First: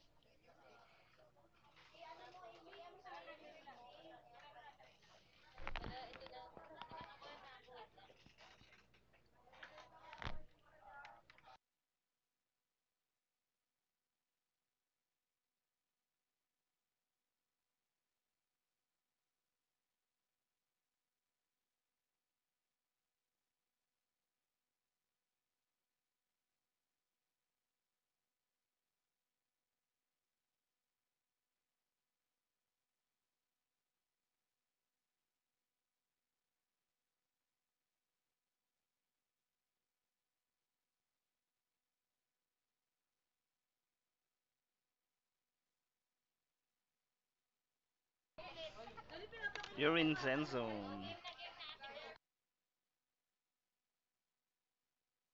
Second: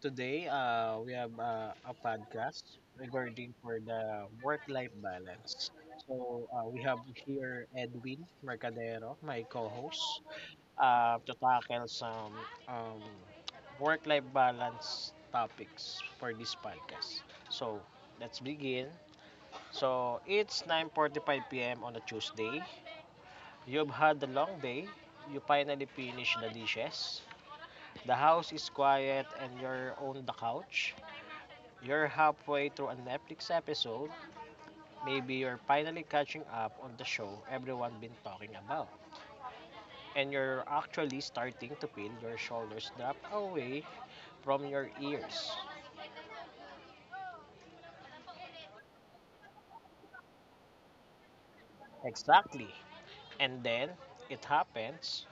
Today we have a podcast regarding for the work-life balance. So we have here Edwin Mercadero, my co-host, to tackle some um, work-life balance topics for this podcast. So let's begin. So it's 9:45 p.m. on a Tuesday. You've had a long day. You finally finish the dishes. The house is quiet and you're on the couch. You're halfway through a Netflix episode. Maybe you're finally catching up on the show everyone been talking about. And you're actually starting to feel your shoulders drop away from your ears. You're in Zen Zone. Exactly. And then it happens,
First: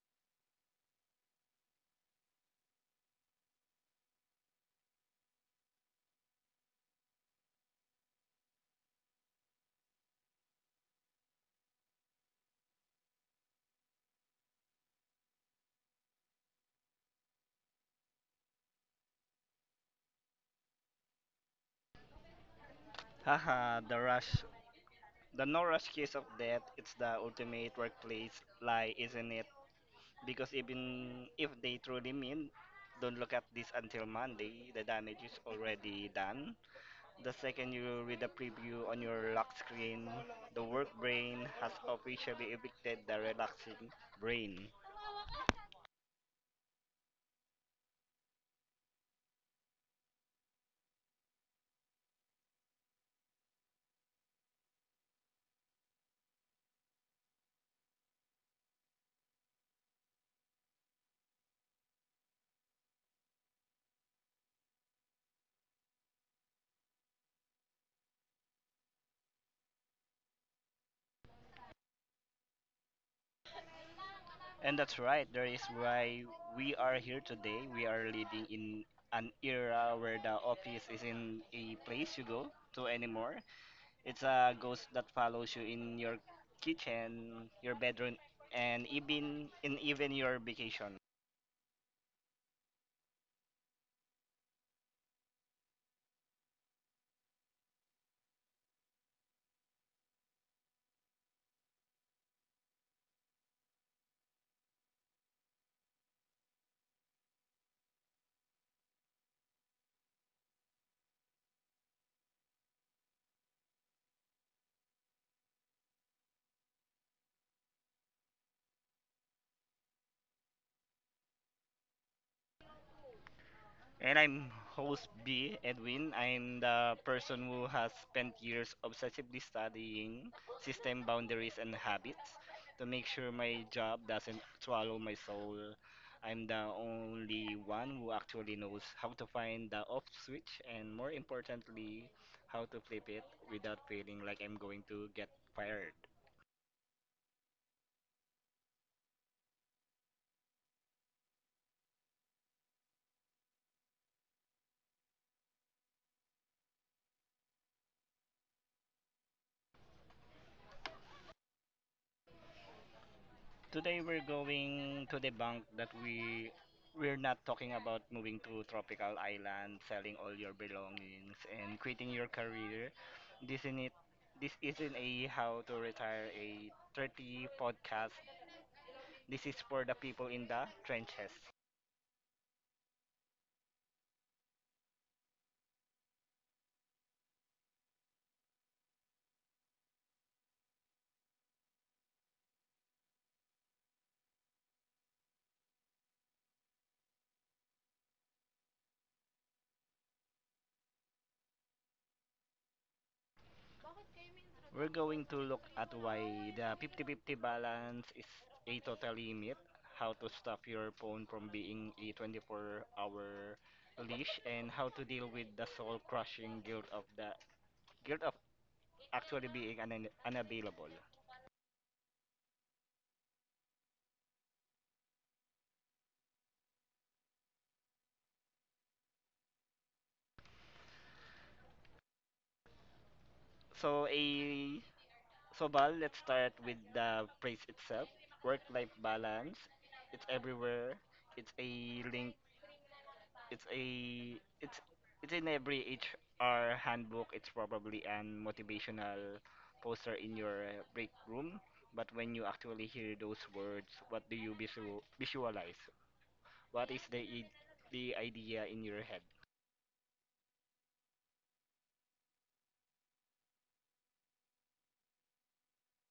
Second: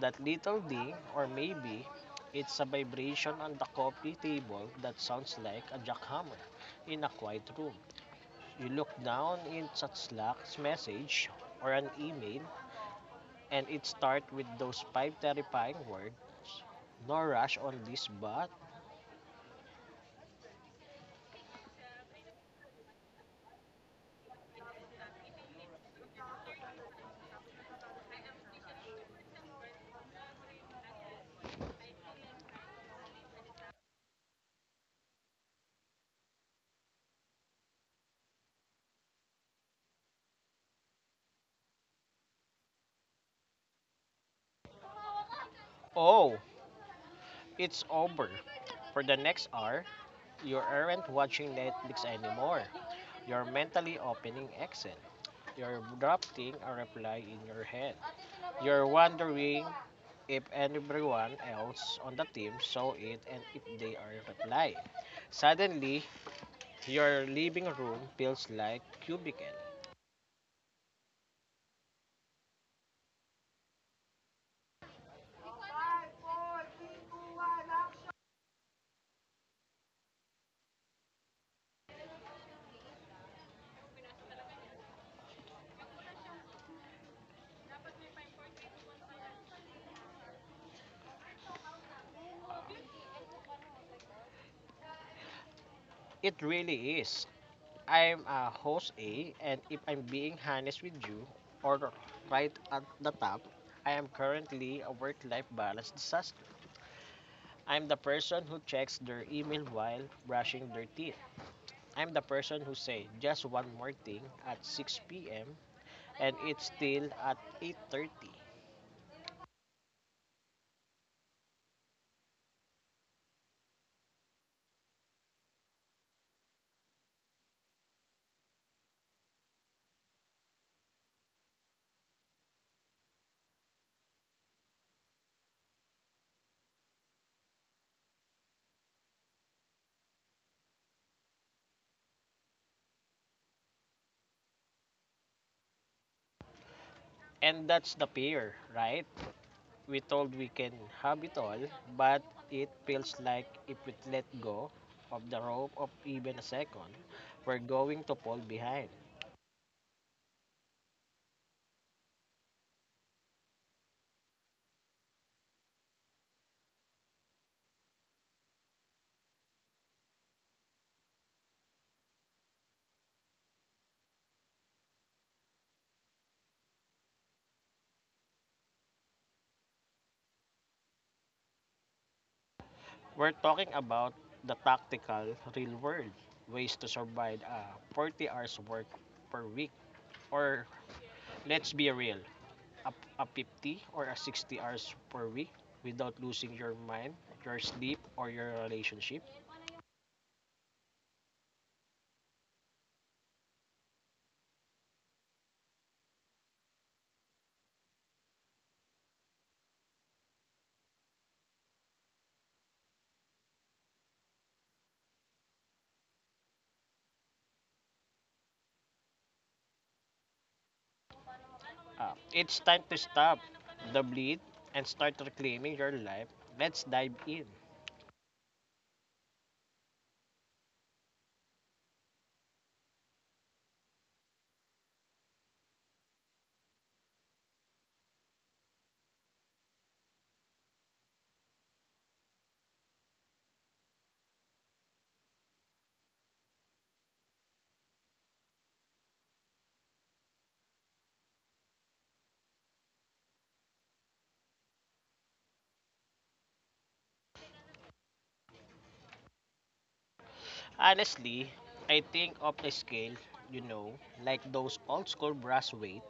that little ding, or maybe it's a vibration on the coffee table that sounds like a jackhammer in a quiet room. You look down into Slack's message or an email, and it starts with those five terrifying words. No rush on this, but Haha, the rush. The no rush case of death, it's the ultimate workplace lie, isn't it? Because even if they truly mean, don't look at this until Monday, the damage is already done. The second you read the preview on your lock screen, the work brain has officially evicted the relaxing brain. oh, it's over. For the next hour, you aren't watching Netflix anymore. You're mentally opening Excel. You're drafting a reply in your head. You're wondering if everyone else on the team saw it and if they are replying. Suddenly, your living room feels like cubicle. And that's right. That is why we are here today. We are living in an era where the office isn't a place you go to anymore. It's a ghost that follows you in your kitchen, your bedroom, and even your vacation. It really is. I'm a host A, and if I'm being honest with you, or right at the top, I am currently a work-life balance disaster. I'm the person who checks their email while brushing their teeth. I'm the person who say just one more thing at 6 p.m. and it's still at 8:30. And I'm host B, Edwin. I'm the person who has spent years obsessively studying system boundaries and habits to make sure my job doesn't swallow my soul. I'm the only one who actually knows how to find the off switch and more importantly, how to flip it without feeling like I'm going to get fired. And that's the fear, right? We told we can have it all, but it feels like if we let go of the rope of even a second, we're going to fall behind. Today we're going to debunk that we're not talking about moving to tropical island, selling all your belongings and quitting your career. This isn't it this isn't a how to retire a 30 podcast. This is for the people in the trenches. We're talking about the tactical real world ways to survive a 40 hours work per week, or let's be real, a, a 50 or a 60 hours per week without losing your mind, your sleep, or your relationship We're going to look at why the 50-50 balance is a total limit, how to stop your phone from being a 24-hour leash, and how to deal with the soul-crushing guilt of actually being unavailable. up. It's time to stop the bleed and start reclaiming your life. Let's dive in. So a so Val, let's start with the phrase itself. Work-life balance. It's everywhere. It's a link it's a it's it's in every HR handbook. It's probably an motivational poster in your break room. But when you actually hear those words, what do you visualize? What is the idea in your head? Honestly, I think of a scale, you know, like those old school brass weight.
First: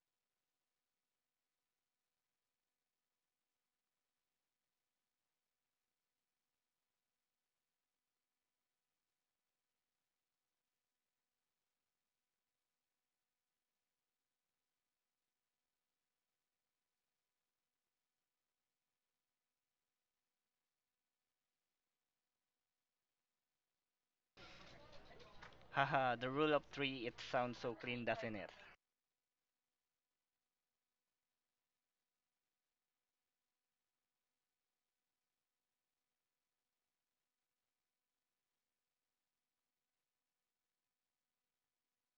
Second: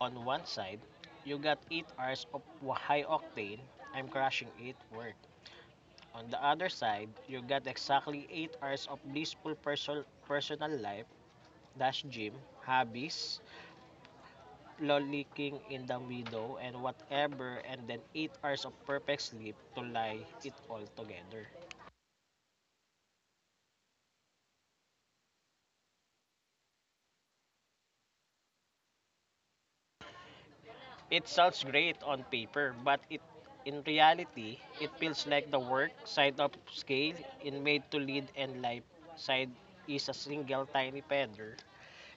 On one side, you got eight hours of high octane, I'm crushing it, work. On the other side, you got exactly eight hours of blissful personal life, dash gym, hobbies, lollicking in the meadow and whatever, and then eight hours of perfect sleep to lie it all together. Haha, the rule of three. It sounds so clean, doesn't it? It sounds great on paper, but it in reality, it feels like the work side of scale in made to lead and life side is a single tiny feather.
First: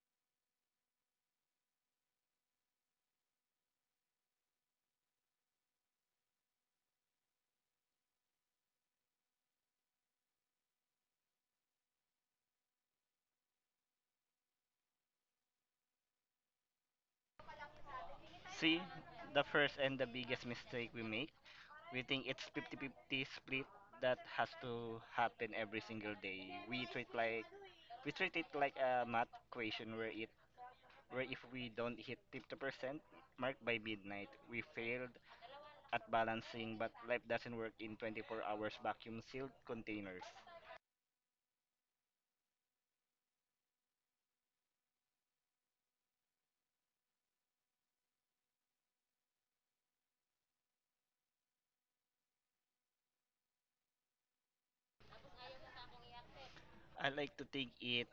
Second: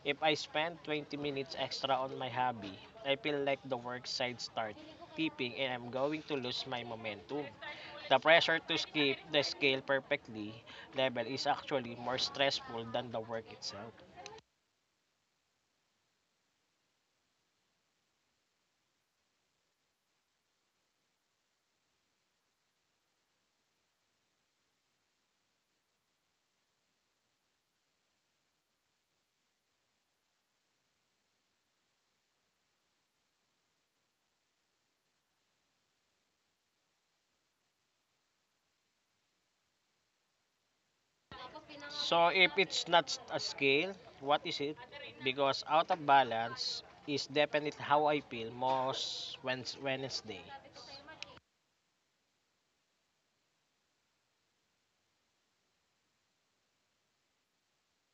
If I spend 20 minutes extra on my hobby, I feel like the work side start tipping and I'm going to lose my momentum. The pressure to skip the scale perfectly level is actually more stressful than the work itself. See, the first and the biggest mistake we make, we think it's 50-50 split that has to happen every single day. We treat it like a math equation where if we don't hit 50% mark by midnight, we failed at balancing, but life doesn't work in 24 hours vacuum sealed containers. So if it's not a scale, what is it? Because out of balance is definitely how I feel most Wednesday. I like to think it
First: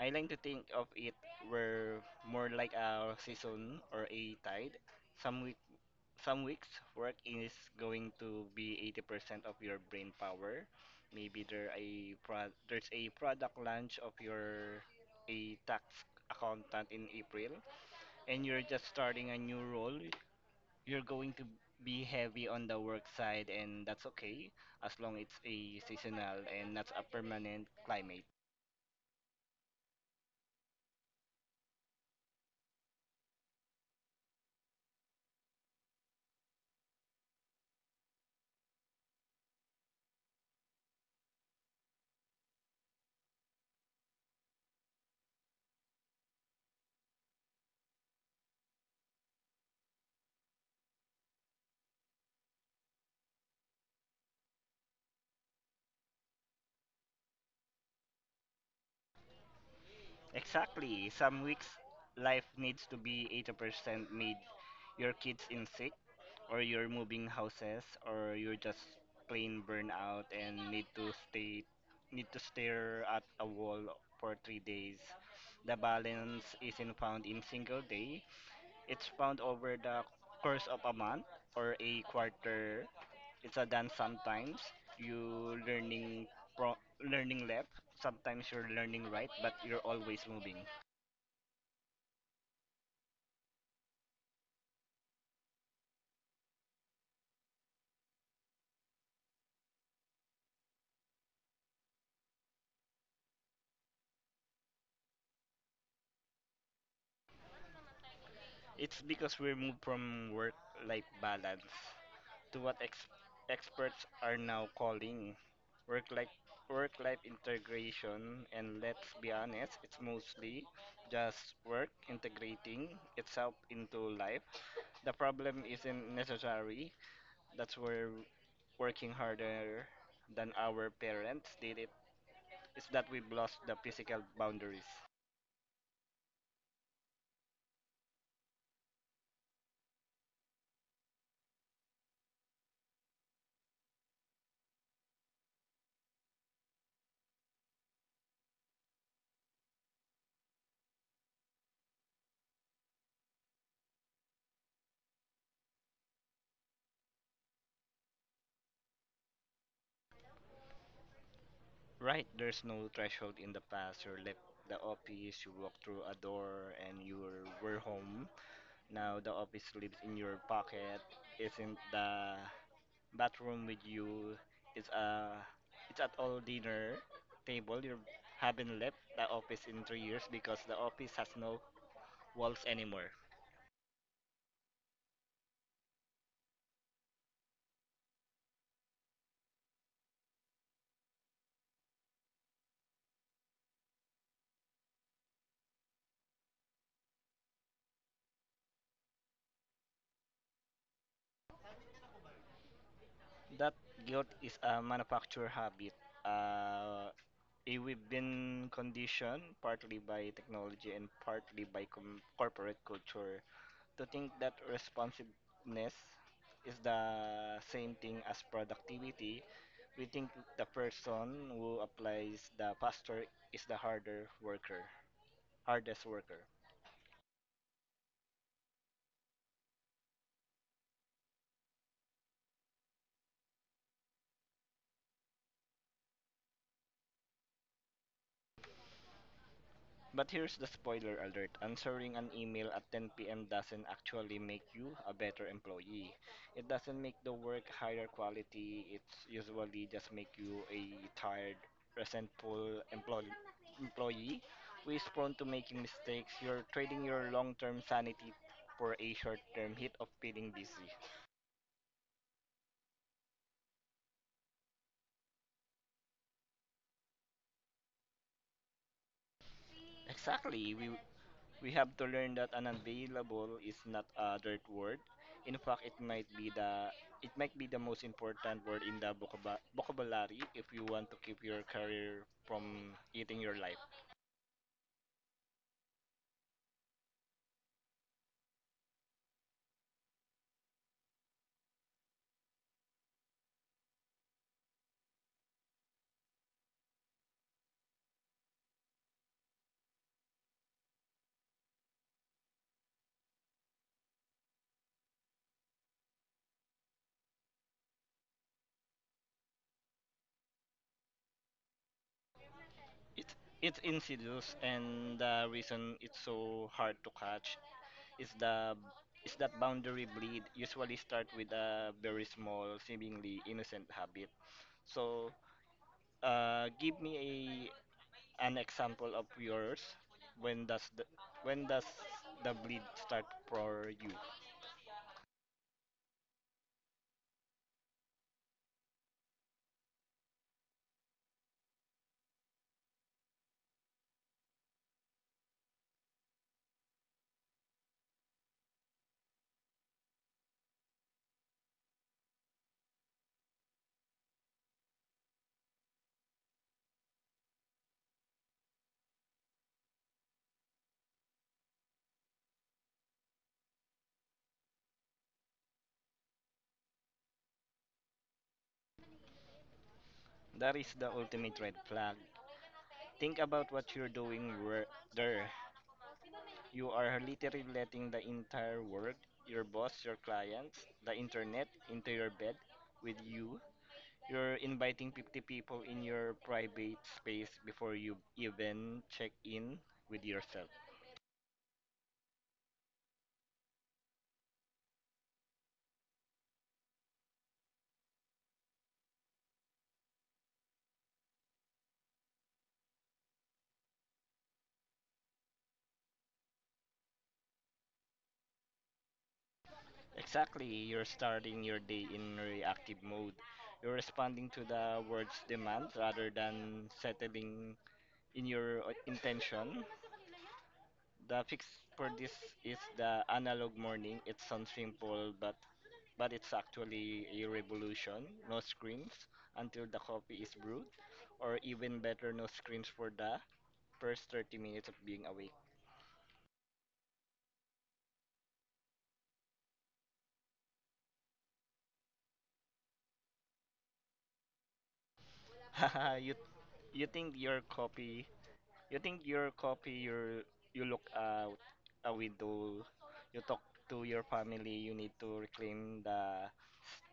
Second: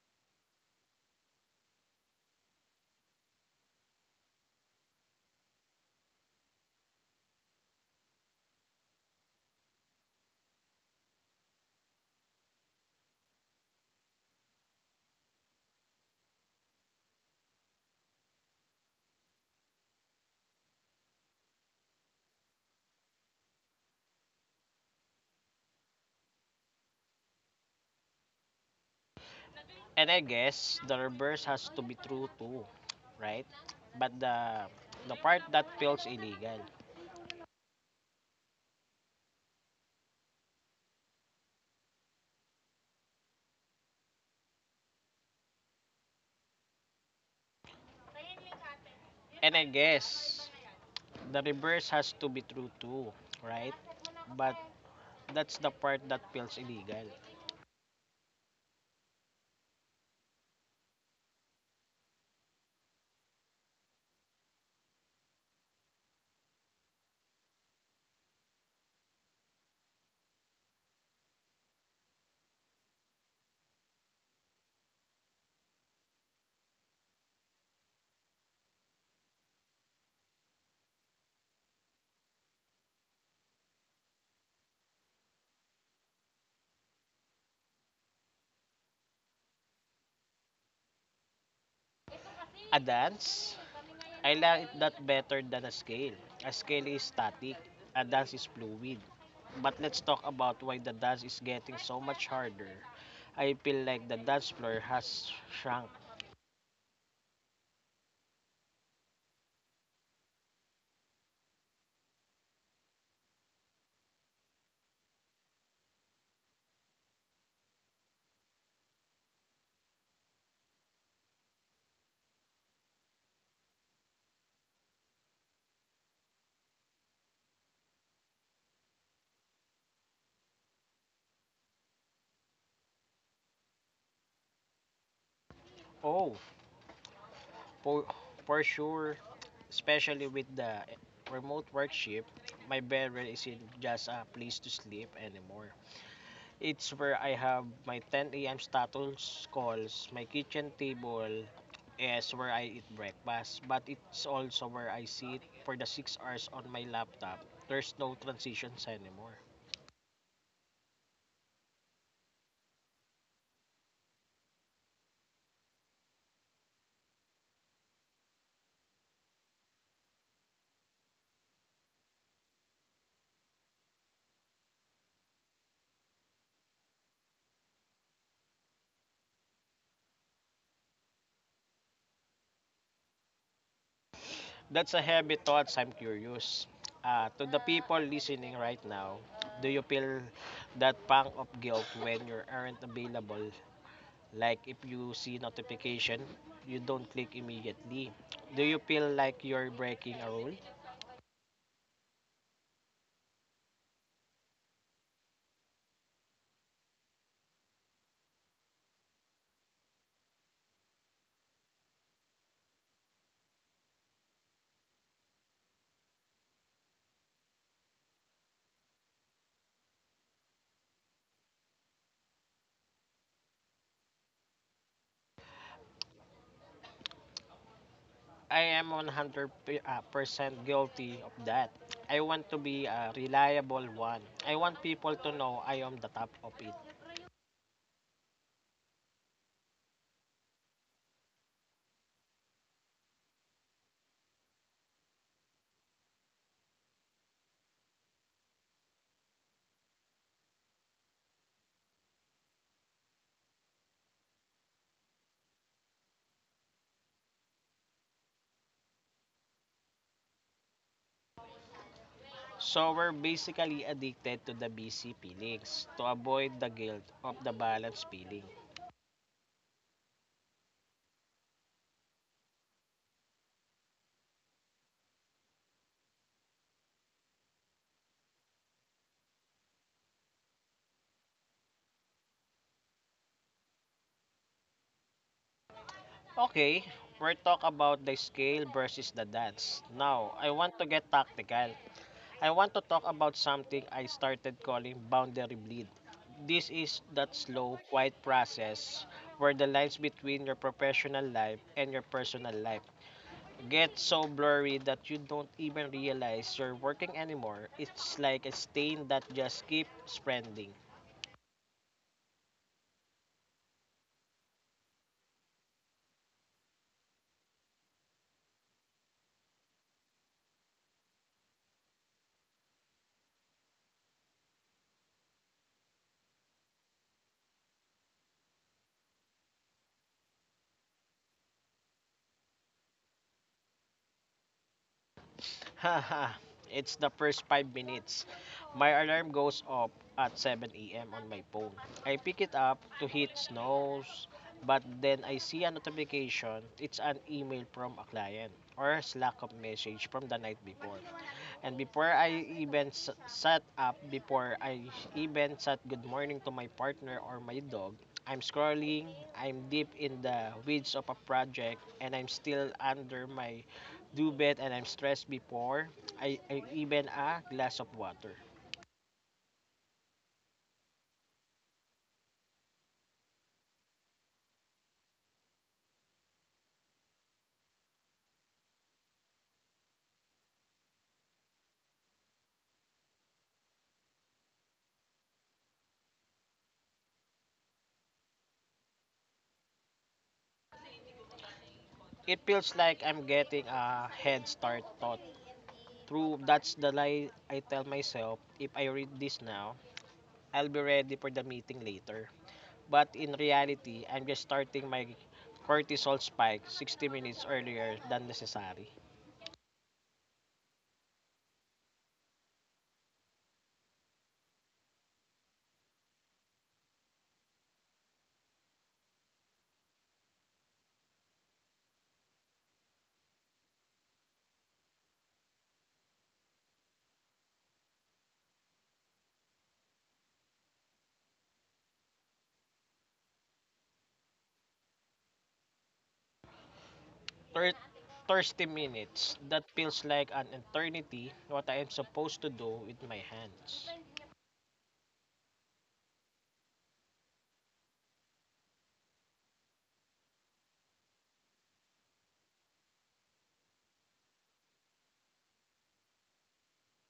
I like to think of it were more like a season or a tide. Some week some weeks work is going to be 80% of your brain power. Maybe there's a product launch of your a tax accountant in April and you're just starting a new role, you're going to be heavy on the work side, and that's okay as long it's a seasonal and not a permanent climate. And I guess the reverse has to be true too, right? But the part that feels illegal. And I guess the reverse has to be true too, right? But that's the part that feels illegal. Exactly. Some weeks life needs to be 80% made. Your kids in sick, or you're moving houses, or you're just plain burnout and need to stare at a wall for 3 days. The balance isn't found in single day. It's found over the course of a month or a quarter. It's a dance sometimes. You learning pro learning left, sometimes you're learning right, but you're always moving. A dance, I like that better than a scale. A scale is static, a dance is fluid. But let's talk about why the dance is getting so much harder. I feel like the dance floor has shrunk. It's because we moved from work life balance to what experts are now calling work life work life integration. And let's be honest, it's mostly just work integrating itself into life. The problem isn't necessary that's where working harder than our parents did it is that we've lost the physical boundaries. Oh, for, for sure, especially with the remote workship, my bedroom isn't just a place to sleep anymore. It's where I have my 10 a.m. status calls, my kitchen table is where I eat breakfast, but it's also where I sit for the six hours on my laptop. There's no transitions anymore. Right, there's no threshold in the past. You left the office, you walked through a door, and you were home. Now the office lives in your pocket. It's in the bathroom with you. It's a it's at all dinner table. You haven't left the office in 3 years because the office has no walls anymore. That's a heavy thoughts. I'm curious. To the people listening right now, do you feel that pang of guilt when you aren't available? Like if you see notification, you don't click immediately. Do you feel like you're breaking a rule? That guilt is a manufactured habit. Uh, we've been conditioned partly by technology and partly by corporate culture to think that responsiveness is the same thing as productivity. We think the person who applies the faster is the hardest worker. I am 100% guilty of that. I want to be a reliable one. I want people to know I am the top of it. But here's the spoiler alert answering an email at 10 p.m. doesn't actually make you a better employee. It doesn't make the work higher quality, it's usually just make you a tired, resentful employee who is prone to making mistakes. You're trading your long term sanity for a short term hit of feeling busy. So we're basically addicted to the busy feelings to avoid the guilt of the balance feeling. Exactly, we have to learn that unavailable is not a dirt word. In fact, it might be the most important word in the vocabulary if you want to keep your career from eating your life. Okay, we're talk about the scale versus the dance. Now, I want to get tactical. I want to talk about something I started calling boundary bleed. This is that slow, quiet process where the lines between your professional life and your personal life get so blurry that you don't even realize you're working anymore. It's like a stain that just keeps spreading. It's it's insidious, and the reason it's so hard to catch is the is that boundary bleed usually start with a very small, seemingly innocent habit. So, give me an example of yours? When does the when does the bleed start for you? Haha, it's the first five minutes. My alarm goes off at 7 a.m. on my phone. I pick it up to hit snooze, but then I see a notification. It's an email from a client or Slack of message from the night before. And before I even sat up, before I even said good morning to my partner or my dog, I'm scrolling, I'm deep in the weeds of a project, and I'm still under my duvet and I'm stressed before I even a glass of water. That is the ultimate red flag. Think about what you're doing there. You are literally letting the entire world, your boss, your clients, the internet into your bed with you. You're inviting 50 people in your private space before you even check in with yourself. It feels like I'm getting a head start thought. Through that's the lie I tell myself, if I read this now, I'll be ready for the meeting later. But in reality, I'm just starting my cortisol spike 60 minutes earlier than necessary. Exactly, you're starting your day in reactive mode. You're responding to the world's demands rather than settling in your intention. The fix for this is the analog morning. It sounds simple, but it's actually a revolution. No screens until the coffee is brewed, or even better, no screens for the first 30 minutes of being awake. Thir- Thirsty minutes, that feels like an eternity what I am supposed to do with my hands. you you think your coffee You think your copy, your you look out a window, you talk to your family. You need to reclaim the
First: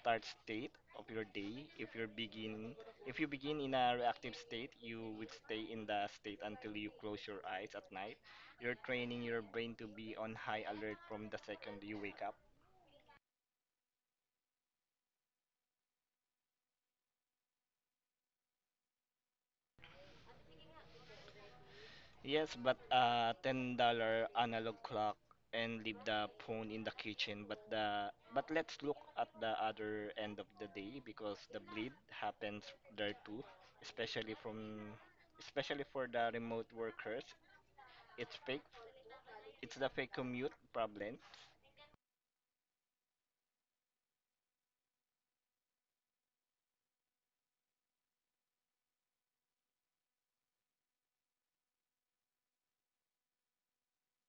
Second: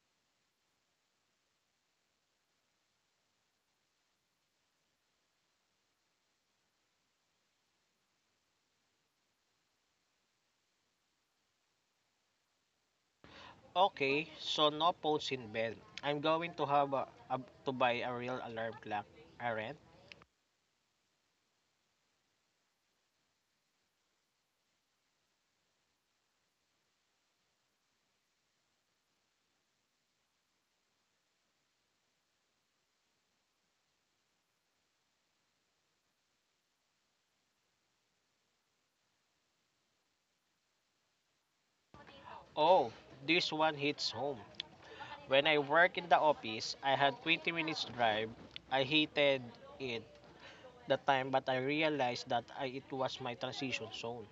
start state of your day. If you begin in a reactive state, you would stay in the state until you close your eyes at night. You're training your brain to be on high alert from the second you wake up. Okay, so no phones in bed. I'm going to have to buy a real alarm clock. Aren't? Yes, but $10 analog clock and leave the phone in the kitchen. But let's look at the other end of the day because the bleed happens there too, especially from especially for the remote workers. It's fake. It's the fake commute problem. Oh, this one hits home. When I work in the office, I had 20 minutes drive. I hated it that time, but I realized that I, it was my transition zone.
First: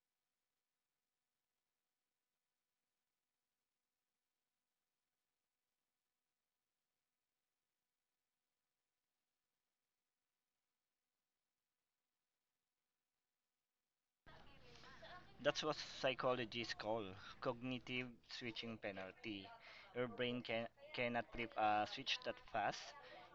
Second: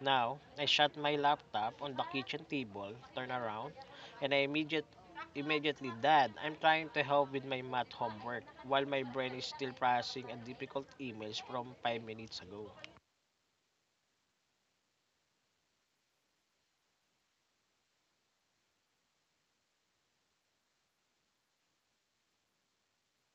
Now, I shut my laptop on the kitchen table, turn around, and immediately, Dad, I'm trying to help with my math homework while my brain is still processing a difficult emails from five minutes ago. That's what psychologists call cognitive switching penalty. Your brain cannot flip a switch that fast.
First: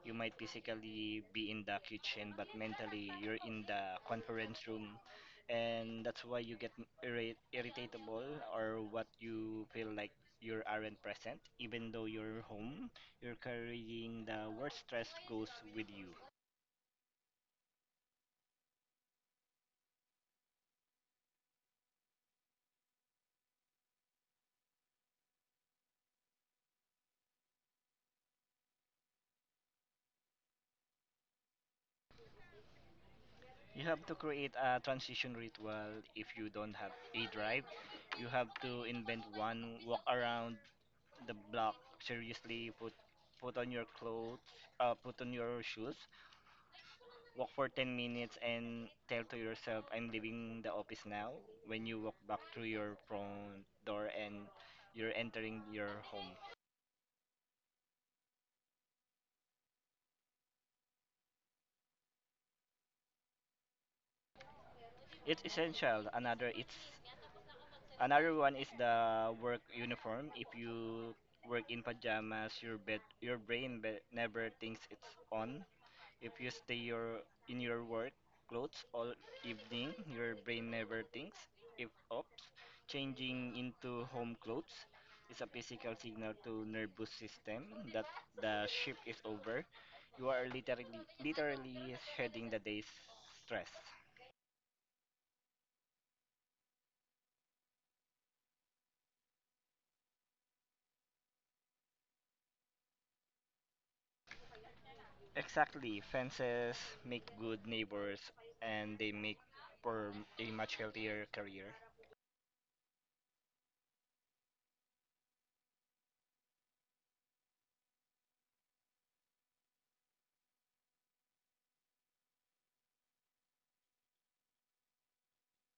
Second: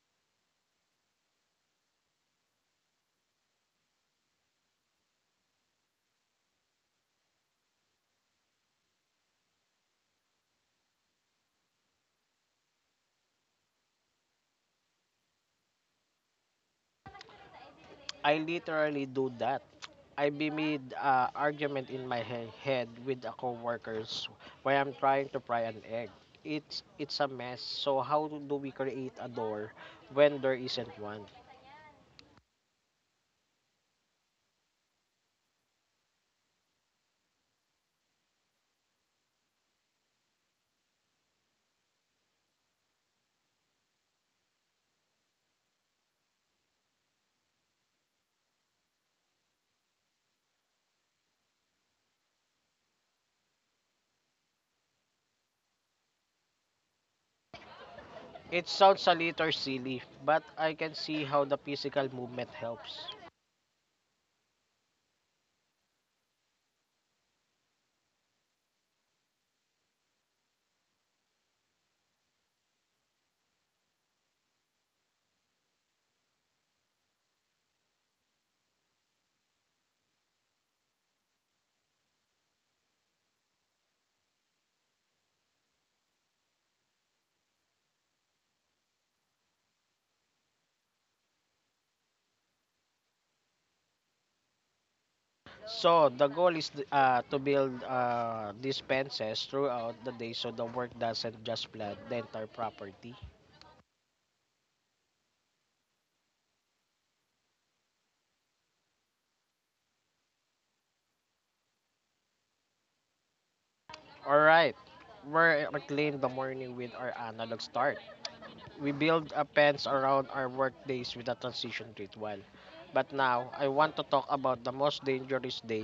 You might physically be in the kitchen, but mentally you're in the conference room, and that's why you get irritable or what you feel like you aren't present, even though you're home. You're carrying the worst stress goes with you. I literally do that. I be mid argument in my head with a coworkers while I'm trying to fry an egg. It's a mess. So how do we create a door when there isn't one? You have to create a transition ritual if you don't have a drive. You have to invent one, walk around the block seriously, put on your clothes, put on your shoes, walk for 10 minutes and tell to yourself, I'm leaving the office now. When you walk back through your front door and you're entering your home. It sounds a little silly, but I can see how the physical movement helps. It's essential. Another one is the work uniform. If you work in pajamas, your bed, your brain never thinks it's on. If you stay your in your work clothes all evening, your brain never thinks if ops. Changing into home clothes is a physical signal to nervous system that the shift is over. You are literally shedding the day's stress. So, the goal is to build dispenses throughout the day so the work doesn't just flood the entire property. Exactly, fences make good neighbors and they make for a much healthier career. Alright, we're reclaim the morning with our analog start. We build a fence around our workdays with a transition ritual. But now, I want to talk about the most dangerous day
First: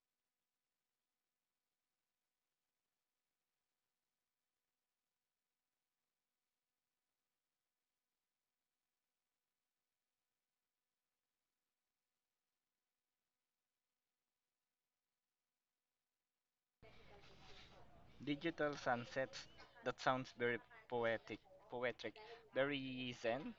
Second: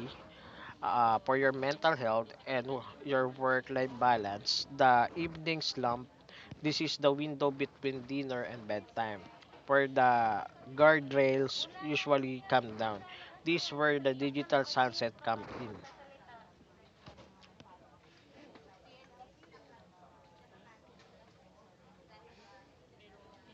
for your mental health and your work-life balance, the evening slump. This is the window between dinner and bedtime, where the guardrails usually come down. This where the digital sunset come in. Digital sunsets, that sounds very poetic, poetic, very zen.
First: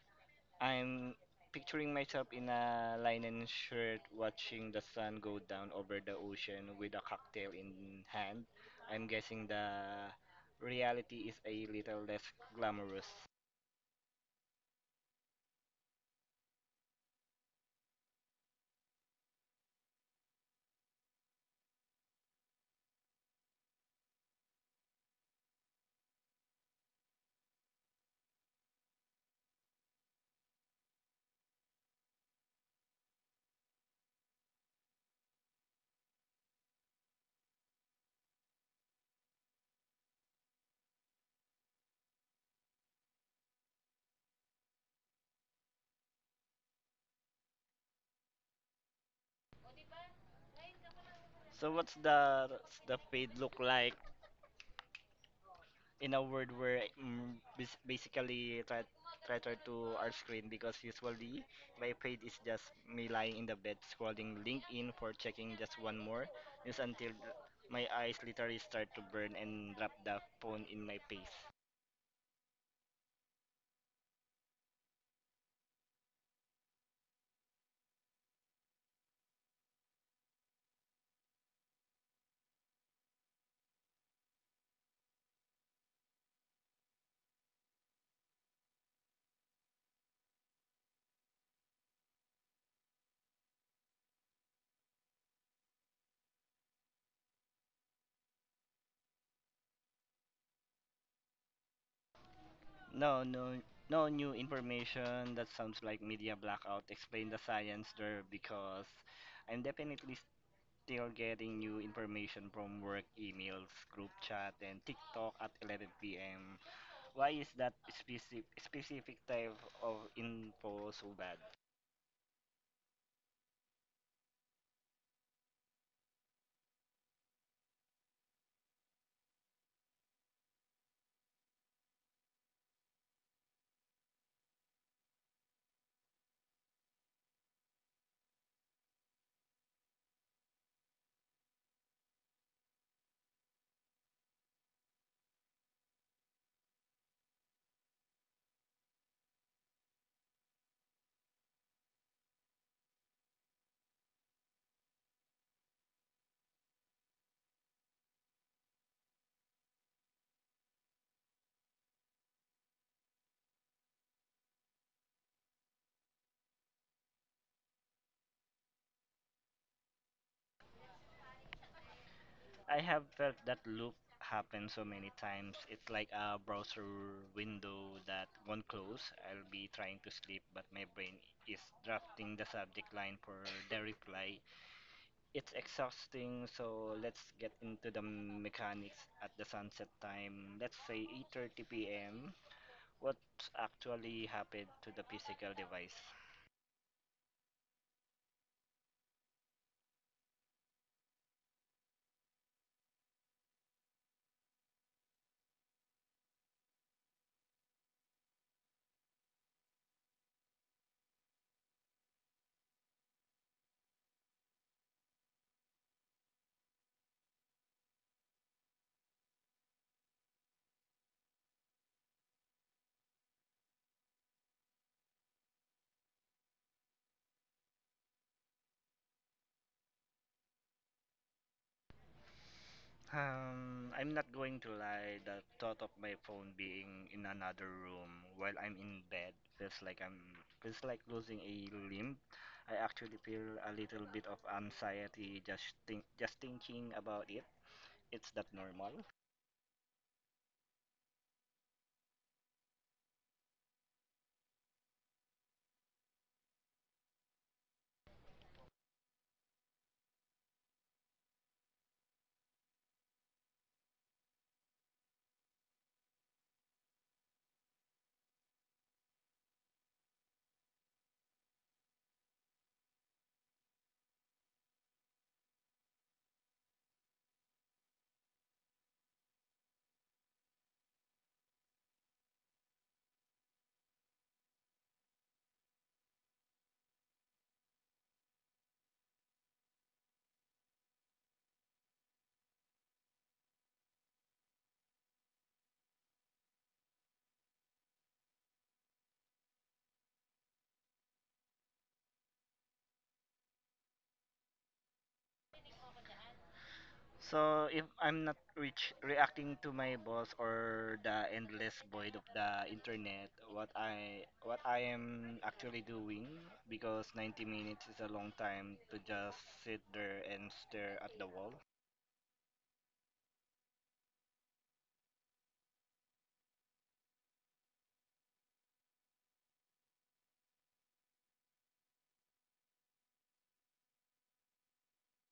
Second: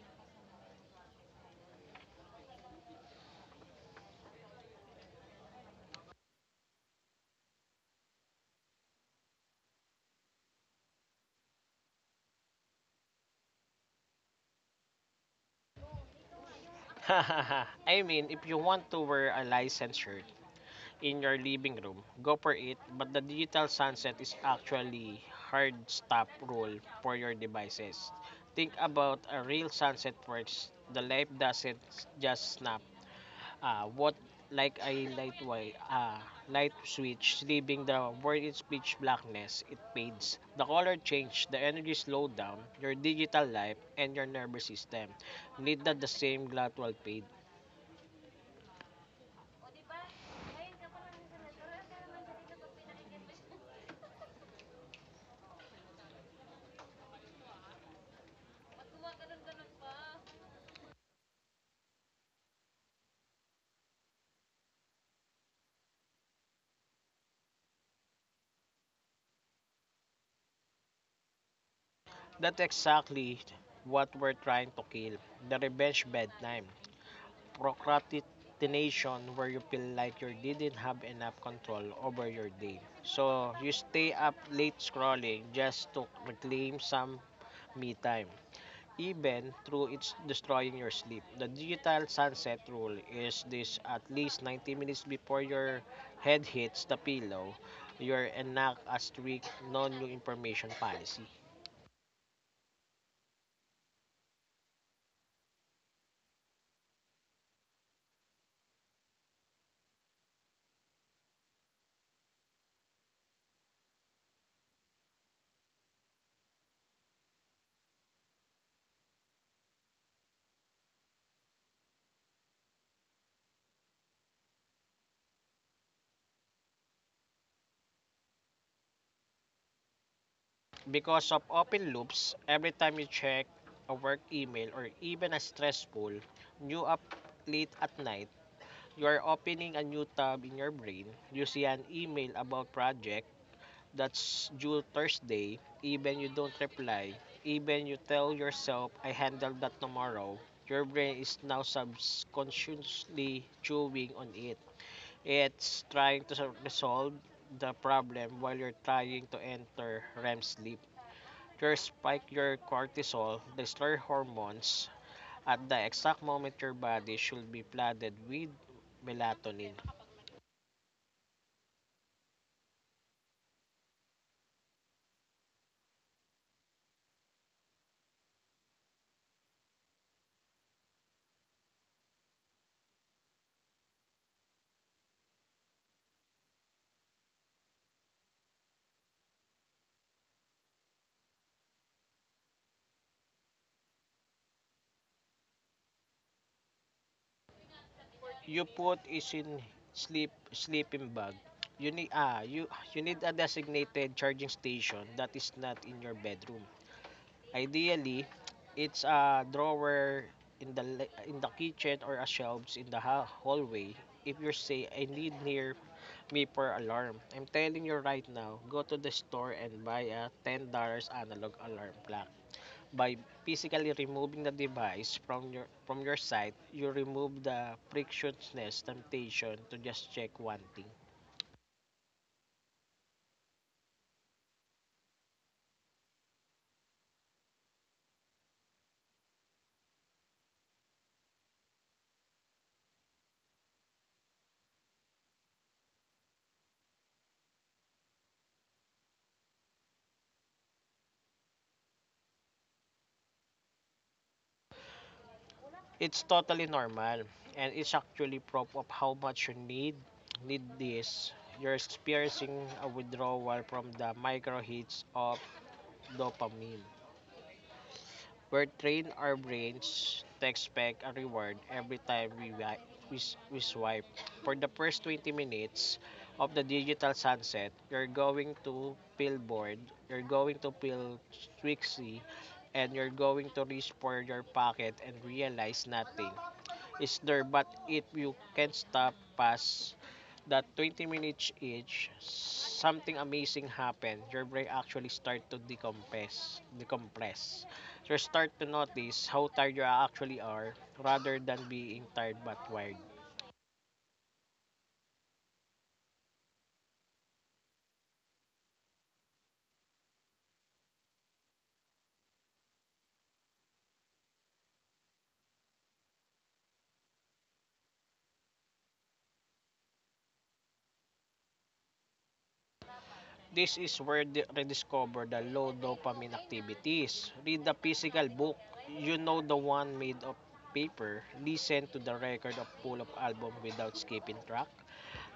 I'm picturing myself in a linen shirt watching the sun go down over the ocean with a cocktail in hand. I'm guessing the reality is a little less glamorous. I mean, if you want to wear a licensed shirt in your living room, go for it. But the digital sunset is actually hard stop rule for your devices. Think about a real sunset first. The light doesn't just snap. What like a light light switch, leaving the world in pitch blackness, it fades. The color change, the energy slow down, your digital life, and your nervous system need that the same gradual fade. So what's the fade look like in a word where basically try traitor to our screen because usually my page is just me lying in the bed scrolling LinkedIn for checking just one more news until my eyes literally start to burn and drop the phone in my face. That's exactly what we're trying to kill. The revenge bedtime. Procrastination where you feel like you didn't have enough control over your day. So you stay up late scrolling just to reclaim some me time, even through it's destroying your sleep. The digital sunset rule is this: at least 90 minutes before your head hits the pillow, you're enact a strict no new information policy. No, no, no new information. That sounds like media blackout. Explain the science there because I'm definitely still getting new information from work emails, group chat, and TikTok at 11 p.m. Why is that specific type of info so bad? Because of open loops, every time you check a work email or even a stressful, new up late at night, you are opening a new tab in your brain. You see an email about project that's due Thursday, even you don't reply, even you tell yourself, I handle that tomorrow, your brain is now subconsciously chewing on it. It's trying to resolve the problem while you're trying to enter REM sleep. Your spike your cortisol, the stress hormones, at the exact moment your body should be flooded with melatonin. I have felt that loop happen so many times. It's like a browser window that won't close. I'll be trying to sleep, but my brain is drafting the subject line for the reply. It's exhausting, so let's get into the mechanics at the sunset time. Let's say 8:30 p.m. What actually happened to the physical device? You put is in sleeping bag. You need you need a designated charging station that is not in your bedroom. Ideally, it's a drawer in in the kitchen or a shelves in the hallway. If you say I need near me for alarm, I'm telling you right now, go to the store and buy a $10 analog alarm clock by physically removing the device from from your sight. You remove the frictionless temptation to just check one thing. I'm not going to lie, the thought of my phone being in another room while I'm in bed feels like I'm feels like losing a limb. I actually feel a little bit of anxiety just thinking about it. It's not normal. It's totally normal and it's actually proof of how much you need need this. You're experiencing a withdrawal from the micro hits of dopamine. We're train our brains to expect a reward every time we, wi- we, s- we swipe. For the first 20 minutes of the digital sunset, you're going to feel bored, you're going to feel twixy, and you're going to reach for your pocket and realize nothing is there. But if you can't stop past that 20 minutes, each something amazing happen. Your brain actually start to decompress decompress So, you start to notice how tired you actually are rather than being tired but wired. So if I'm not reach reacting to my boss or the endless void of the internet, what I am actually doing because 90 minutes is a long time to just sit there and stare at the wall. This is where the rediscover the low dopamine activities. Read the physical book, you know, the one made of paper. Listen to the record of full of album without skipping track.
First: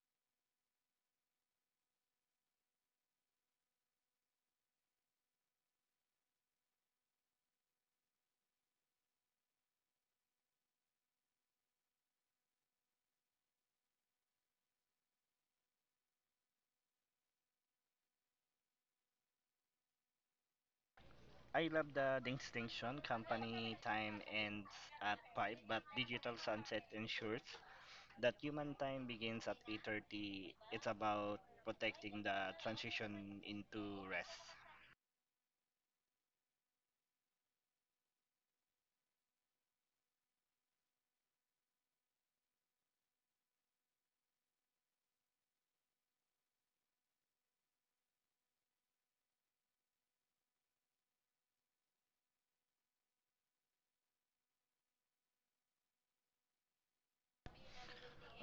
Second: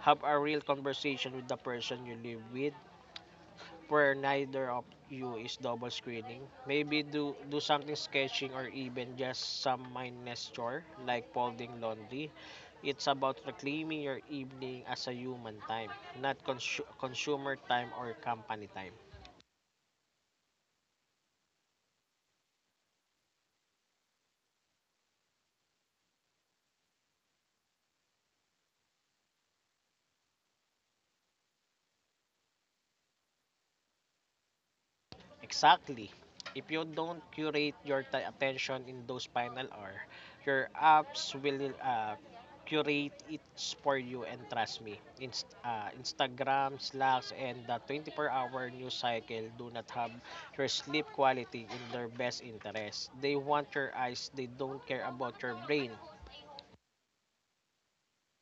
Have a real conversation with the person you live with, where neither of you is double screening. Maybe do something sketching or even just some mindless chore like folding laundry. It's about reclaiming your evening as a human time, not consumer time or company time. I love the distinction company time ends at 5 but digital sunset ensures that human time begins at 8:30. It's about protecting the transition into rest. Exactly. If you don't curate your attention in those final hour, your apps will curate it for you, and trust me. Instagram, Slacks, and the 24-hour news cycle do not have your sleep quality in their best interest. They want your eyes, they don't care about your brain.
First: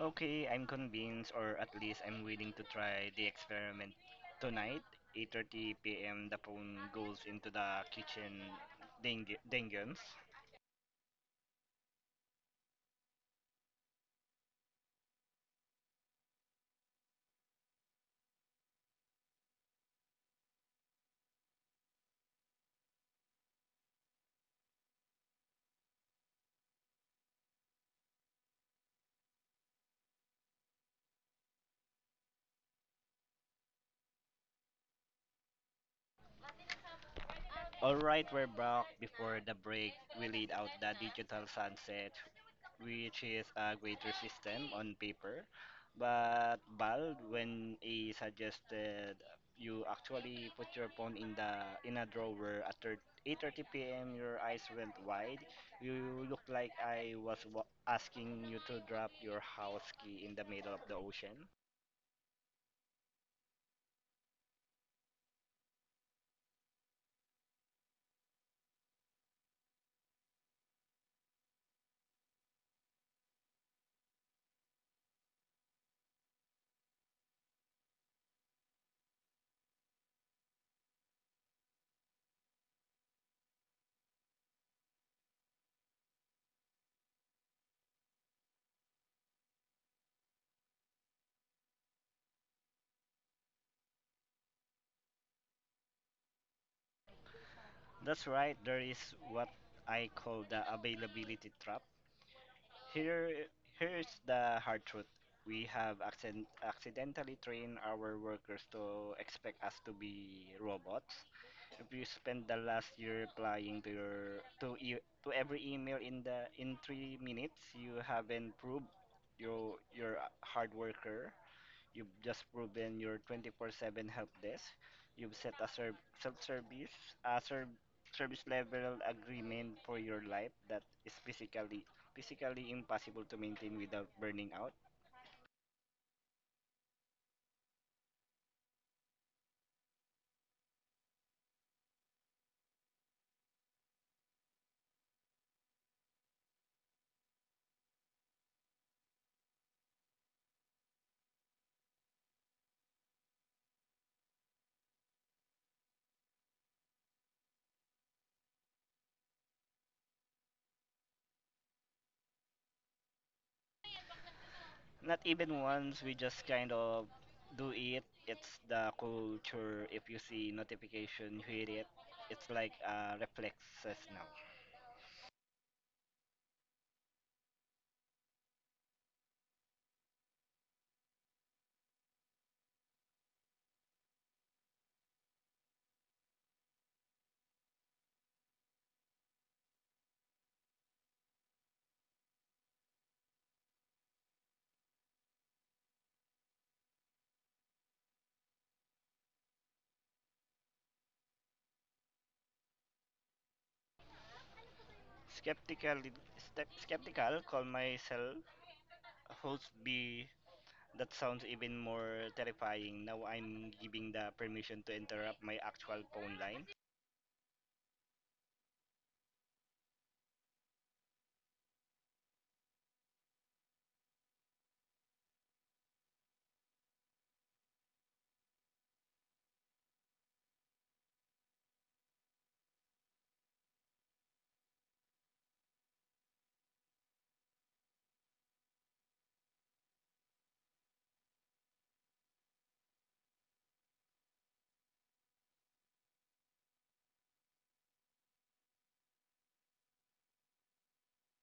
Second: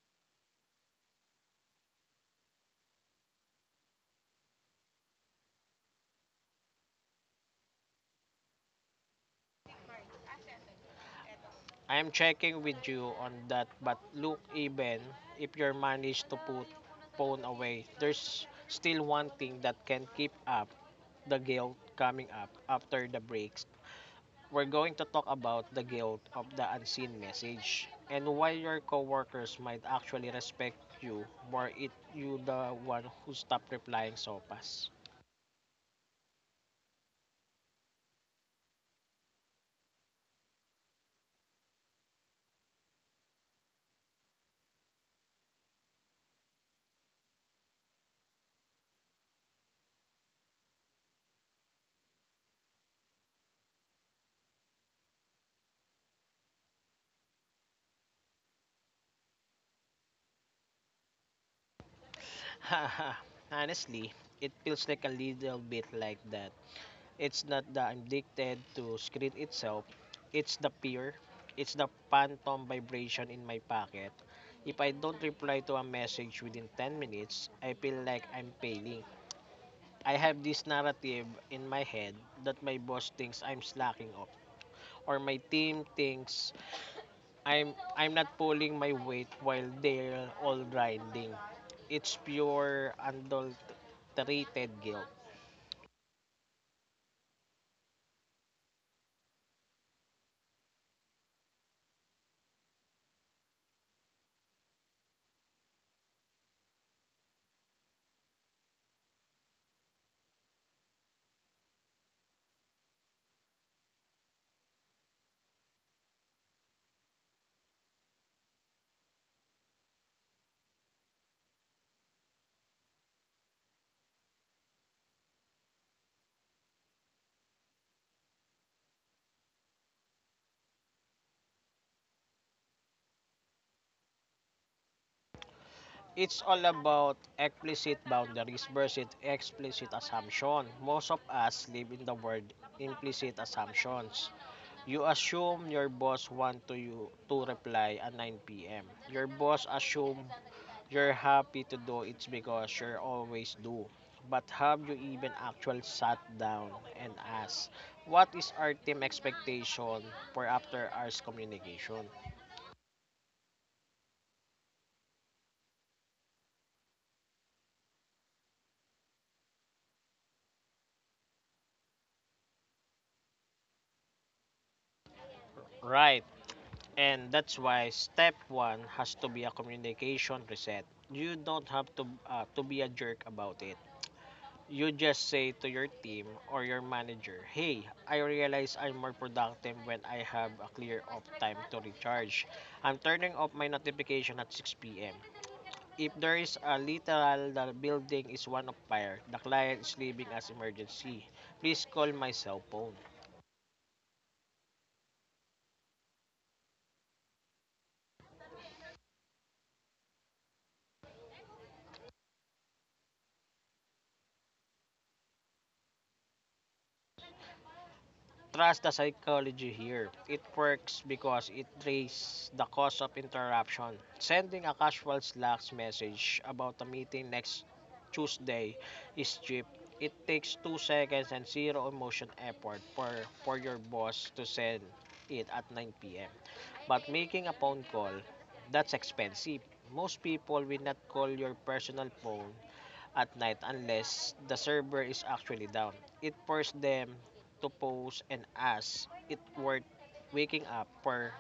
Okay, I'm convinced, or at least I'm willing to try the experiment tonight. 8:30 p.m. The phone goes into the kitchen dingens. I am checking with you on that, but look, even if you manage to put phone away, there's still one thing that can keep up the guilt coming up after the breaks. We're going to talk about the guilt of the unseen message and why your coworkers might actually respect you more if you the one who stopped replying so fast. All right, we're back. Before the break, we laid out the digital sunset, which is a greater system on paper. But Bal, when he suggested you actually put your phone in the in a drawer at 8:30 p.m., your eyes went wide. You looked like I was asking you to drop your house key in the middle of the ocean. Honestly, it feels like a little bit like that. It's not the addicted to screen itself. It's the peer. It's the phantom vibration in my pocket. If I don't reply to a message within 10 minutes, I feel like I'm failing. I have this narrative in my head that my boss thinks I'm slacking off, or my team thinks I'm not pulling my weight while they're all grinding. It's pure adulterated guilt. That's right. There is what I call the availability trap. Here, here's the hard truth. We have accidentally trained our workers to expect us to be robots. If you spend the last year replying to every email in the in 3 minutes, you haven't proved you're a hard worker. You've just proven your 24/7 help desk. You've set a serv self-service, a serv service level agreement for your life that is physically impossible to maintain without burning out. It's all about explicit boundaries versus explicit assumption. Most of us live in the world implicit assumptions. You assume your boss want to you to reply at 9 p.m. Your boss assume you're happy to do it because you always do. But have you even actually sat down and asked, what is our team expectation for after hours communication? Not even once. We just kind of do it. It's the culture. If you see notification, you hit it. It's like a reflexes now. Right. And that's why step one has to be a communication reset. You don't have to be a jerk about it. You just say to your team or your manager, "Hey, I realize I'm more productive when I have a clear off time to recharge. I'm turning off my notification at 6 p.m. If there is a literal the building is one of fire, the client is leaving as emergency. Please call my cell phone." Skeptical, Skeptical. Call myself host B. That sounds even more terrifying. Now I'm giving the permission to interrupt my actual phone line. Trust the psychology here. It works because it traces the cause of interruption. Sending a casual Slack message about a meeting next Tuesday is cheap. It takes two seconds and zero emotion effort for your boss to send it at 9 p.m. But making a phone call, that's expensive. Most people will not call your personal phone at night unless the server is actually down. It forced them to pause and ask it worth waking up for,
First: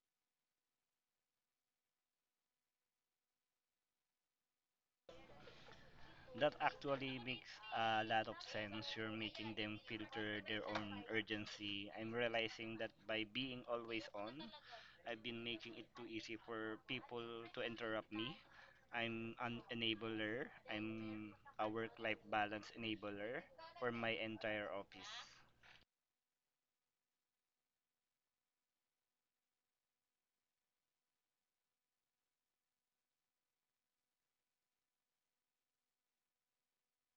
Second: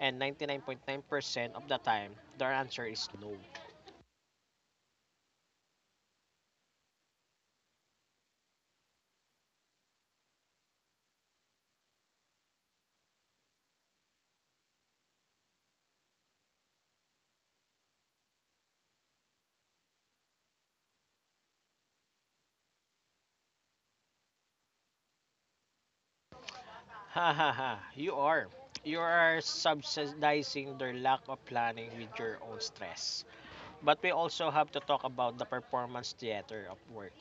and 99.9% of the time their answer is no. That actually makes a lot of sense. You're making them filter their own urgency. I'm realizing that by being always on, I've been making it too easy for people to interrupt me. I'm an enabler. I'm a work life balance enabler for my entire office. Ha ha ha, you are. You are subsidizing their lack of planning with your own stress. But we also have to talk about the performance theater of work.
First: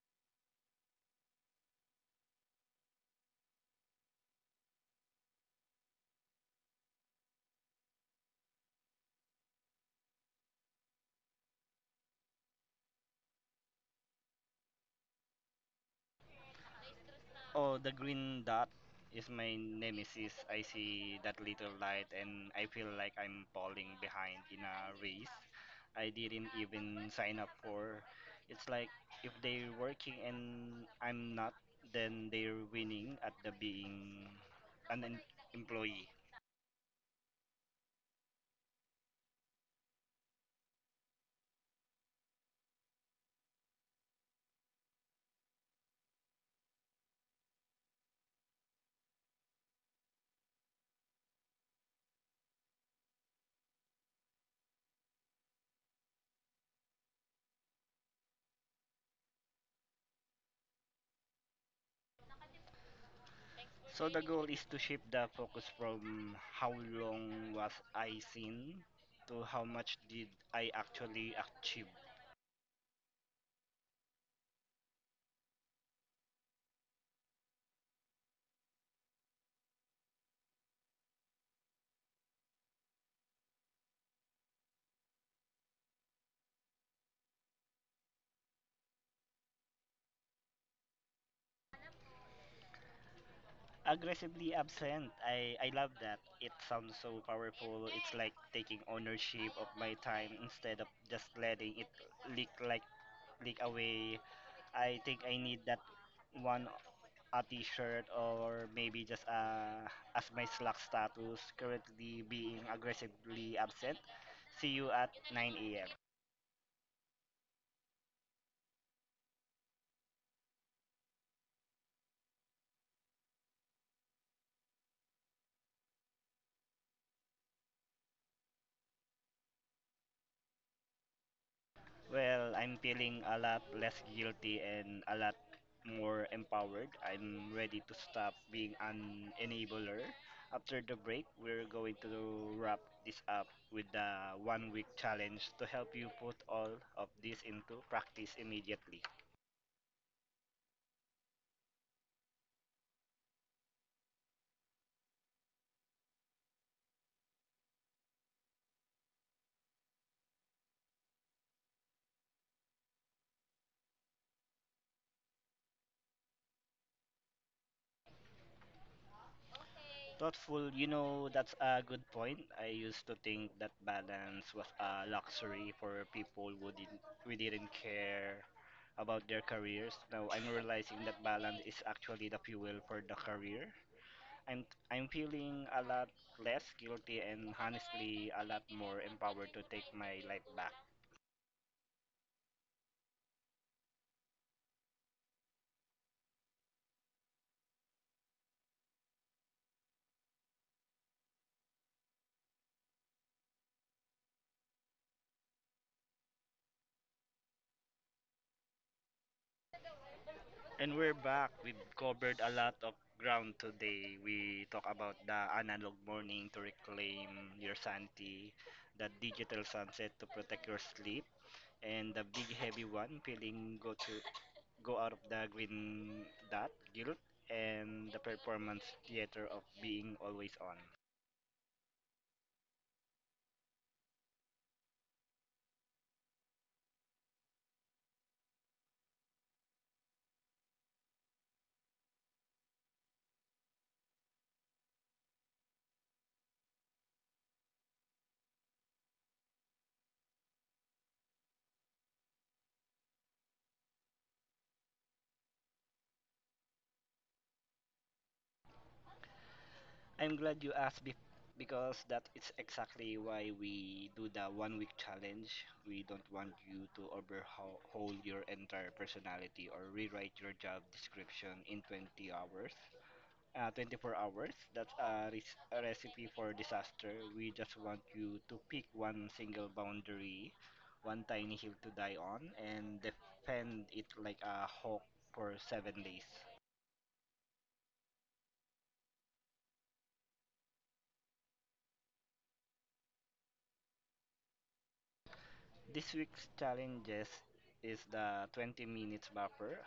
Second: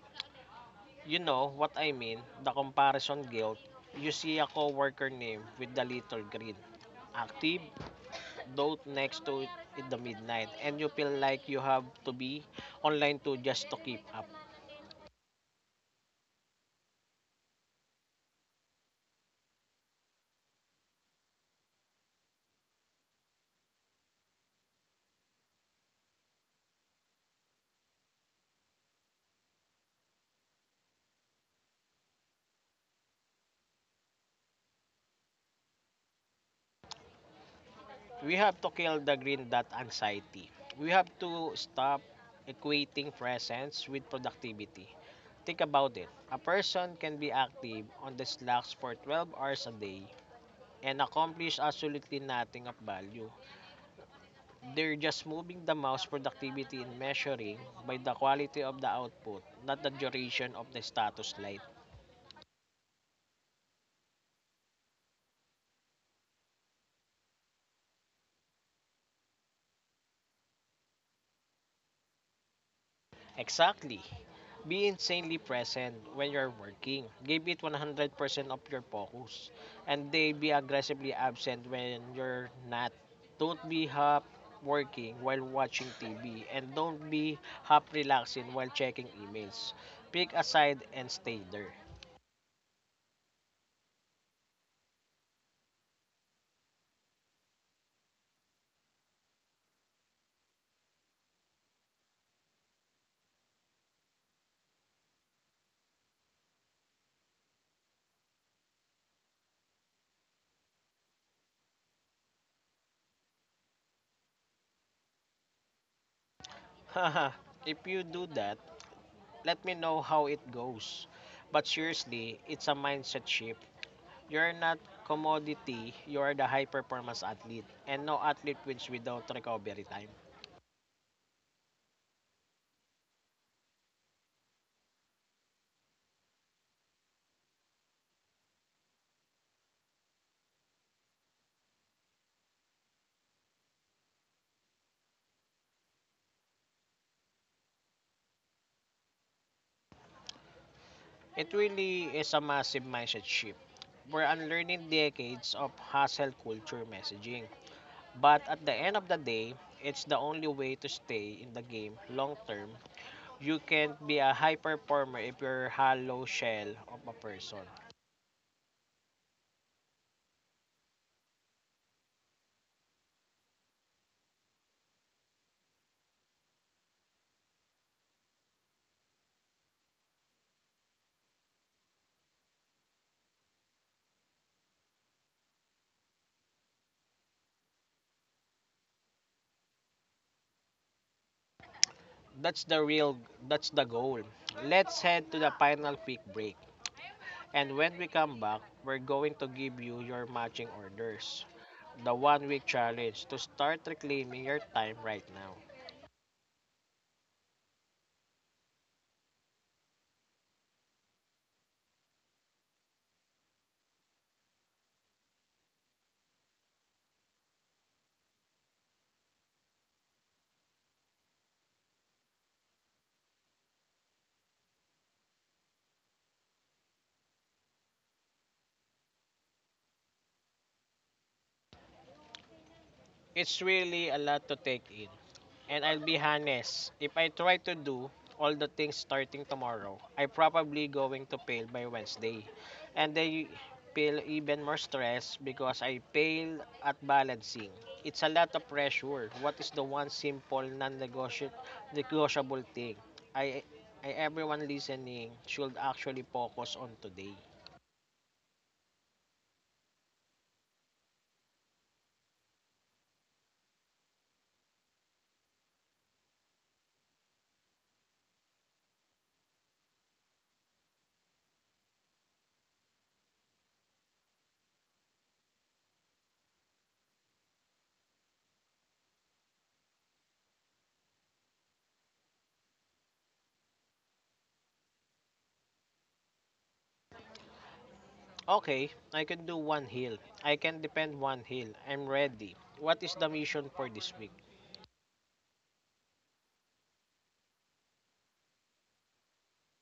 You know what I mean, the comparison guilt. You see a coworker name with the little green active note next to it in the midnight, and you feel like you have to be online to just to keep up. Oh, the green dot is my nemesis. I see that little light and I feel like I'm falling behind in a race I didn't even sign up for. It's like if they're working and I'm not, then they're winning at the being an em- employee. We have to kill the green dot anxiety. We have to stop equating presence with productivity. Think about it. A person can be active on the slacks for 12 hours a day and accomplish absolutely nothing of value. They're just moving the mouse productivity in measuring by the quality of the output, not the duration of the status light. So the goal is to shift the focus from how long was I seen to how much did I actually achieve. Exactly. Be insanely present when you're working. Give it 100% of your focus. And they be aggressively absent when you're not. Don't be half working while watching TV. And don't be half relaxing while checking emails. Pick a side and stay there. Aggressively absent. I love that. It sounds so powerful. It's like taking ownership of my time instead of just letting it leak like leak away. I think I need that one a t-shirt or maybe just as my Slack status currently being aggressively absent. See you at 9 a.m. Haha, if you do that, let me know how it goes. But seriously, it's a mindset shift. You're not commodity, you are the high performance athlete. And no athlete wins without recovery time. Well, I'm feeling a lot less guilty and a lot more empowered. I'm ready to stop being an enabler. After the break, we're going to wrap this up with the one week challenge to help you put all of this into practice immediately. It really is a massive mindset shift. We're unlearning decades of hustle culture messaging. But at the end of the day, it's the only way to stay in the game long term. You can't be a high performer if you're a hollow shell of a person. Thoughtful, you know, that's a good point. I used to think that balance was a luxury for people who didn't care about their careers. Now I'm realizing that balance is actually the fuel for the career. I'm I'm feeling a lot less guilty and honestly a lot more empowered to take my life back. That's the real, that's the goal. Let's head to the final quick break. And when we come back, we're going to give you your matching orders. The one week challenge to start reclaiming your time right now. And we're back. We've covered a lot of ground today. We talk about the analog morning to reclaim your sanity, the digital sunset to protect your sleep, and the big heavy one, feeling go out of the green dot guilt and the performance theater of being always on. It's really a lot to take in. And I'll be honest, if I try to do all the things starting tomorrow, I probably going to fail by Wednesday. And they feel even more stress because I fail at balancing. It's a lot of pressure. What is the one simple non-negotiable thing I, I everyone listening should actually focus on today? I'm glad you asked because that is exactly why we do the one week challenge. We don't want you to overhaul your entire personality or rewrite your job description in 20 hours. 24 hours. That's a recipe for disaster. We just want you to pick one single boundary, one tiny hill to die on, and defend it like a hawk for 7 days. Okay, I can do one heal. I can depend one heal. I'm ready. What is the mission for this week? This week's challenges is the 20 minutes buffer.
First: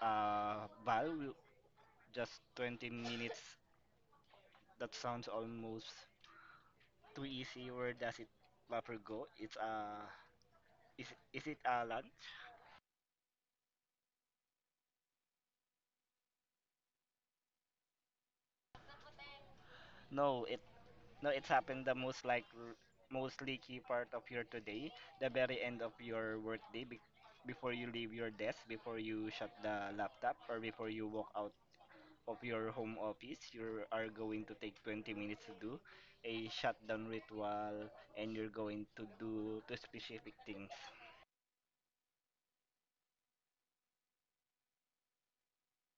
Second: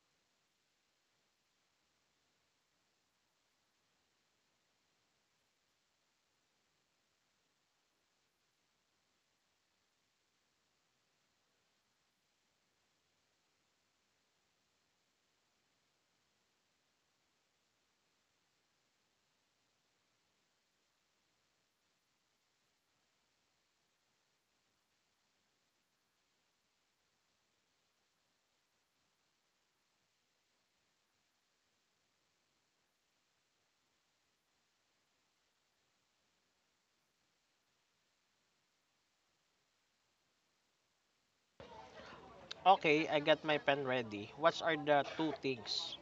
Uh, Val, will- just 20 minutes. That sounds almost too easy. Where does it buffer go? It's is it a lunch? No, it no. It's happened the most like mostly key part of your today, the very end of your workday. Before you leave your desk, before you shut the laptop, or before you walk out of your home office. You are going to take 20 minutes to do a shutdown ritual, and you're going to do two specific things. Okay, I got my pen ready. What are the two things?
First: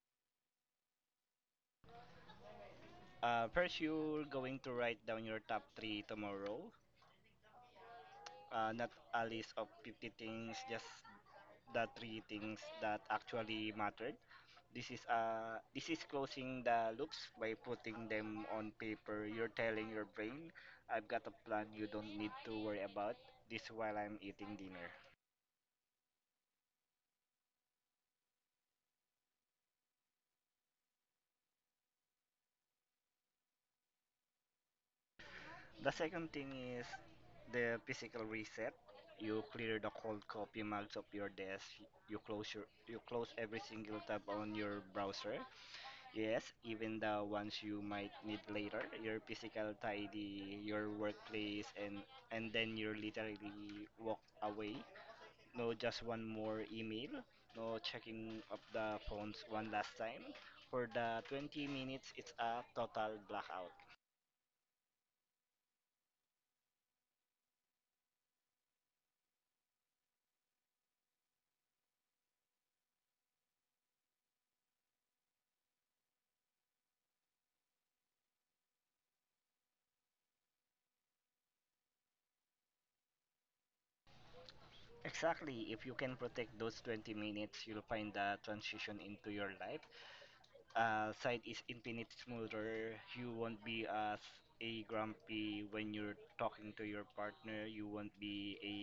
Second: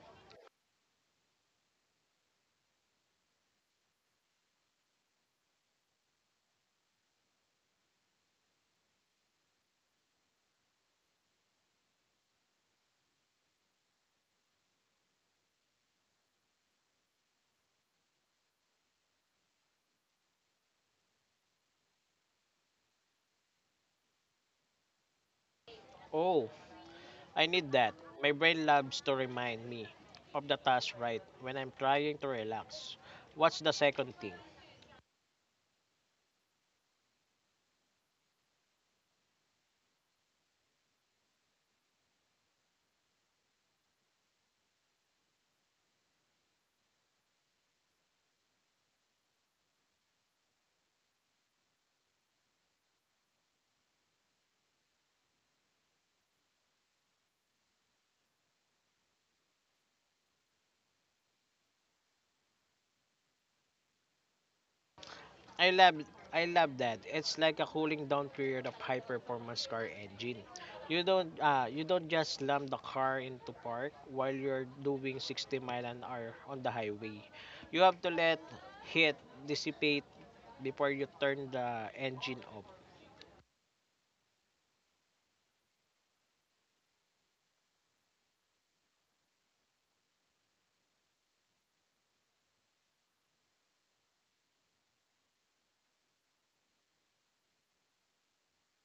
First, you're going to write down your top three tomorrow. Not a list of 50 things, just the three things that actually mattered. This is closing the loops by putting them on paper. You're telling your brain, "I've got a plan. You don't need to worry about this while I'm eating dinner." Oh, I need that. My brain loves to remind me of the task right when I'm trying to relax. What's the second thing? The second thing is the physical reset. You clear the cold copy mugs of your desk. You close every single tab on your browser. Yes, even the ones you might need later. Your physical tidy, your workplace, and then you literally walk away. No, just one more email. No checking of the phones one last time. For the 20 minutes, it's a total blackout. I love I love that. It's like a cooling down period of high performance car engine. You don't just slam the car into park while you're doing 60 mile an hour on the highway. You have to let heat dissipate before you turn the engine off. Exactly. If you can protect those 20 minutes, you'll find the transition into your life side is infinite smoother. You won't be as a grumpy when you're talking to your partner. You won't be a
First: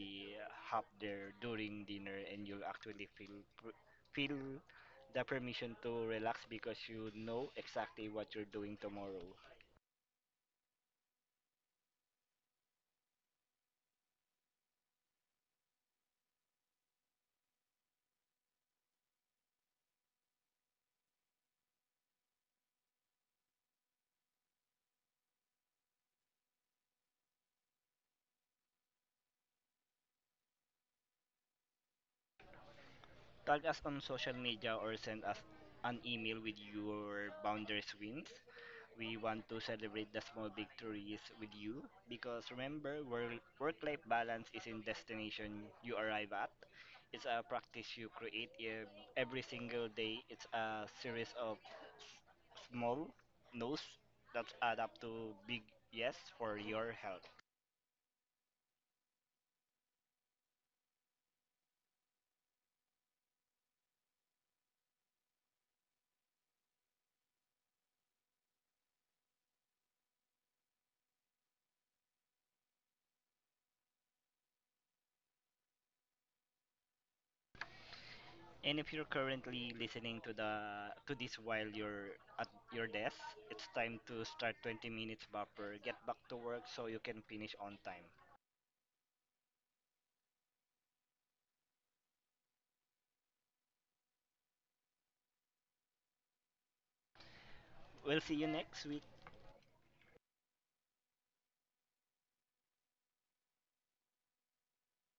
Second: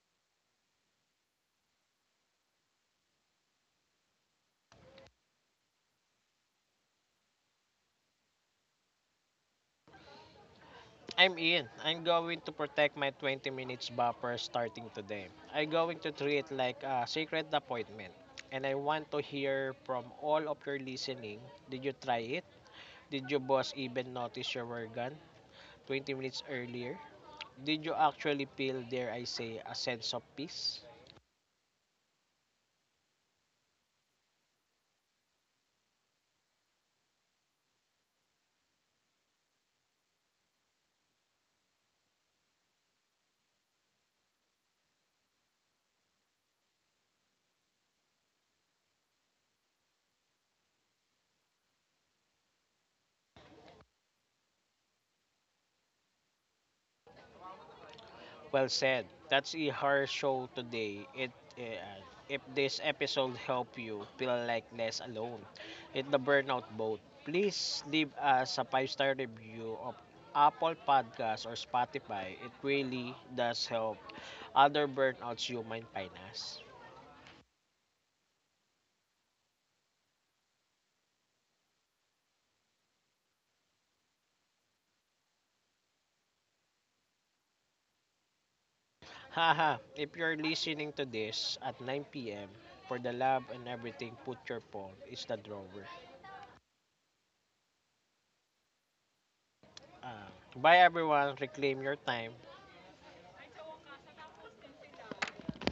hop there during dinner, and you'll actually feel the permission to relax because you know exactly what you're doing tomorrow. I'm in. I'm going to protect my 20 minutes buffer starting today. I'm going to treat it like a sacred appointment. And I want to hear from all of your listening. Did you try it? Did your boss even notice you were gone 20 minutes earlier? Did you actually feel, dare I say, a sense of peace? Tag us on social media or send us an email with your boundaries wins. We want to celebrate the small victories with you because remember, work life balance isn't destination you arrive at. It's a practice you create every single day. It's a series of small no's that add up to big yes for your health. Well said. That's a hard show today. Uh, if this episode helped you feel like less alone in the burnout boat, please leave us a five-star review of Apple Podcasts or Spotify. It really does help other burnouts you might find us. And if you're currently listening to the to this while you're at your desk, it's time to start 20 minutes buffer. Get back to work so you can finish on time. Haha, if you're listening to this at 9 p.m., for the love and everything, put your phone. It's the drawer. We'll see you next week. Ah, bye everyone. Reclaim your time.